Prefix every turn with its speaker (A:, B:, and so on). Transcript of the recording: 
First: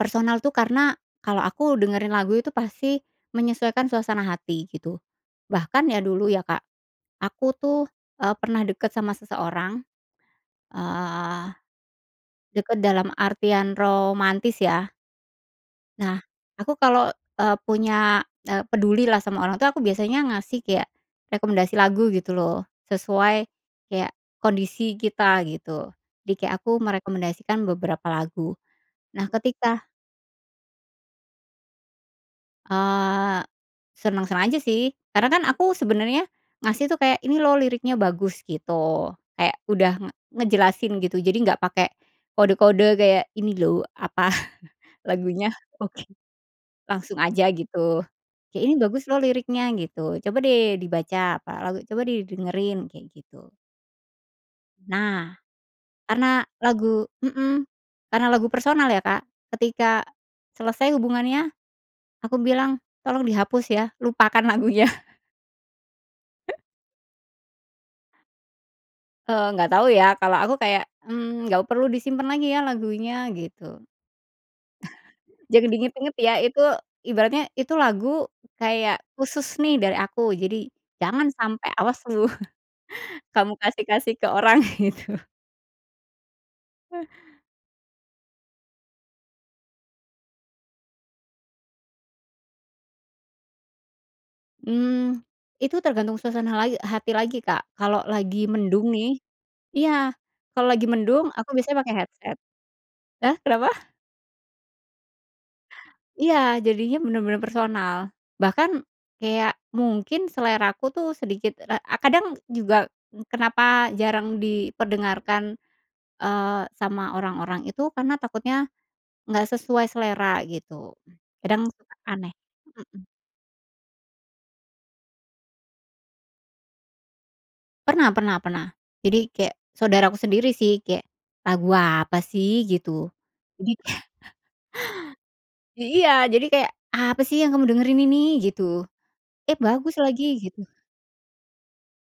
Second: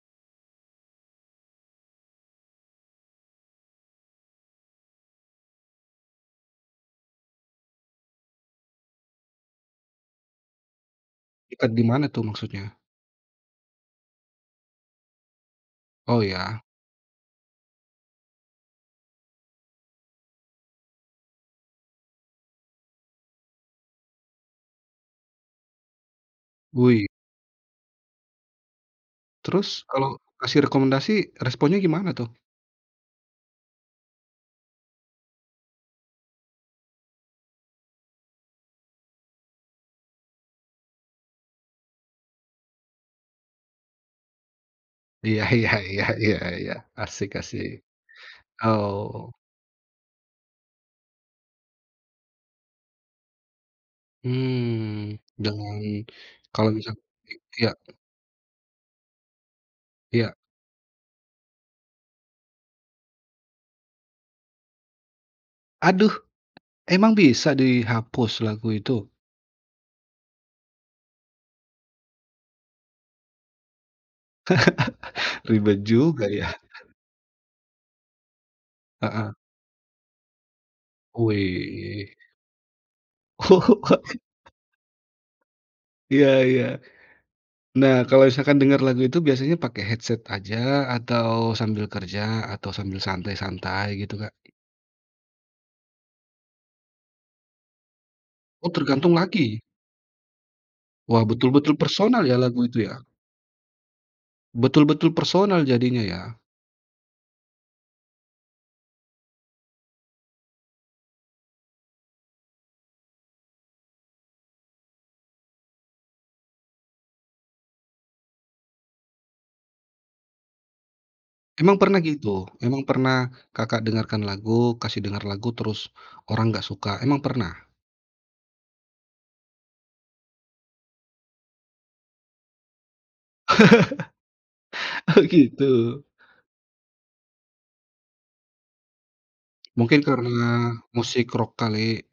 A: Personal tuh karena, kalau aku dengerin lagu itu pasti menyesuaikan suasana hati gitu. Bahkan ya dulu ya Kak, aku tuh, eee, pernah deket sama seseorang. Eee,
B: Dekat gimana tuh maksudnya?
A: deket dalam artian romantis ya. Nah
B: Oh ya.
A: aku kalau, eee, punya peduli lah sama orang tuh aku biasanya ngasih kayak rekomendasi lagu gitu loh, sesuai kayak kondisi kita gitu. Jadi kayak aku
B: Woi.
A: merekomendasikan beberapa lagu. Nah
B: Terus,
A: ketika
B: kalau kasih rekomendasi responnya gimana tuh?
A: Eee, seneng-seneng aja sih, karena kan aku sebenarnya ngasih tuh kayak, "Ini loh liriknya bagus" gitu, kayak udah ng ngejelasin gitu, jadi nggak pakai kode-kode kayak ini loh, apa,
B: Iya
A: lagunya
B: iya
A: oke.
B: iya iya iya.
A: Langsung
B: Asik
A: aja
B: asik.
A: gitu, kayak, "Ini bagus loh
B: Oh.
A: liriknya" gitu, "coba deh dibaca apa lagu, coba deh dengerin," kayak gitu.
B: Mmm,
A: Nah.
B: dan
A: Karena
B: kalau misal
A: lagu hmm,
B: ya?
A: karena lagu personal ya Kak, ketika
B: Ya.
A: selesai hubungannya, aku bilang tolong dihapus ya, lupakan lagunya.
B: Aduh, emang bisa dihapus lagu itu?
A: Eee, nggak tau ya, kalau aku kayak, "mmm, nggak perlu disimpan lagi ya lagunya" gitu. "Jangan
B: Ribet
A: diinget-inget
B: juga
A: ya"
B: ya?
A: itu ibaratnya, "itu lagu kayak
B: Heeh.
A: khusus nih dari aku, jadi jangan sampai, awas
B: Wih.
A: lu, kamu kasih-kasih ke orang" gitu.
B: Iya iya. Nah kalau misalkan dengar lagu itu biasanya pakai headset aja, atau sambil kerja, atau sambil santai-santai gitu Kak?
A: Mmm, itu tergantung suasana lai hati lagi Kak. Kalau lagi
B: Oh
A: mendung
B: tergantung
A: nih
B: lagi?
A: iya, kalau lagi
B: Wah
A: mendung aku
B: betul-betul
A: biasanya pakai
B: personal
A: headset.
B: ya lagu itu ya?
A: Hah, kenapa?
B: Betul-betul personal jadinya ya?
A: Iya, jadinya benar-benar personal. Bahkan kayak mungkin selera aku tuh sedikit ra eee, kadang juga kenapa jarang diperdengarkan, eee, sama orang-orang itu, karena takutnya nggak sesuai selera gitu, kadang
B: Emang
A: suka
B: pernah
A: aneh.
B: gitu, emang
A: Hmm.
B: pernah Kakak dengarkan lagu, kasih dengar lagu terus orang nggak suka? Emang pernah?
A: Pernah pernah pernah, jadi kayak saudara aku sendiri sih, kayak, "Lagu apa sih" gitu di
B: Oh, gitu.
A: Iya, jadi kayak, "Apa sih yang kamu dengerin ini?" gitu. "Eh bagus
B: Mungkin
A: lagi,"
B: karena
A: gitu.
B: musik rock kali?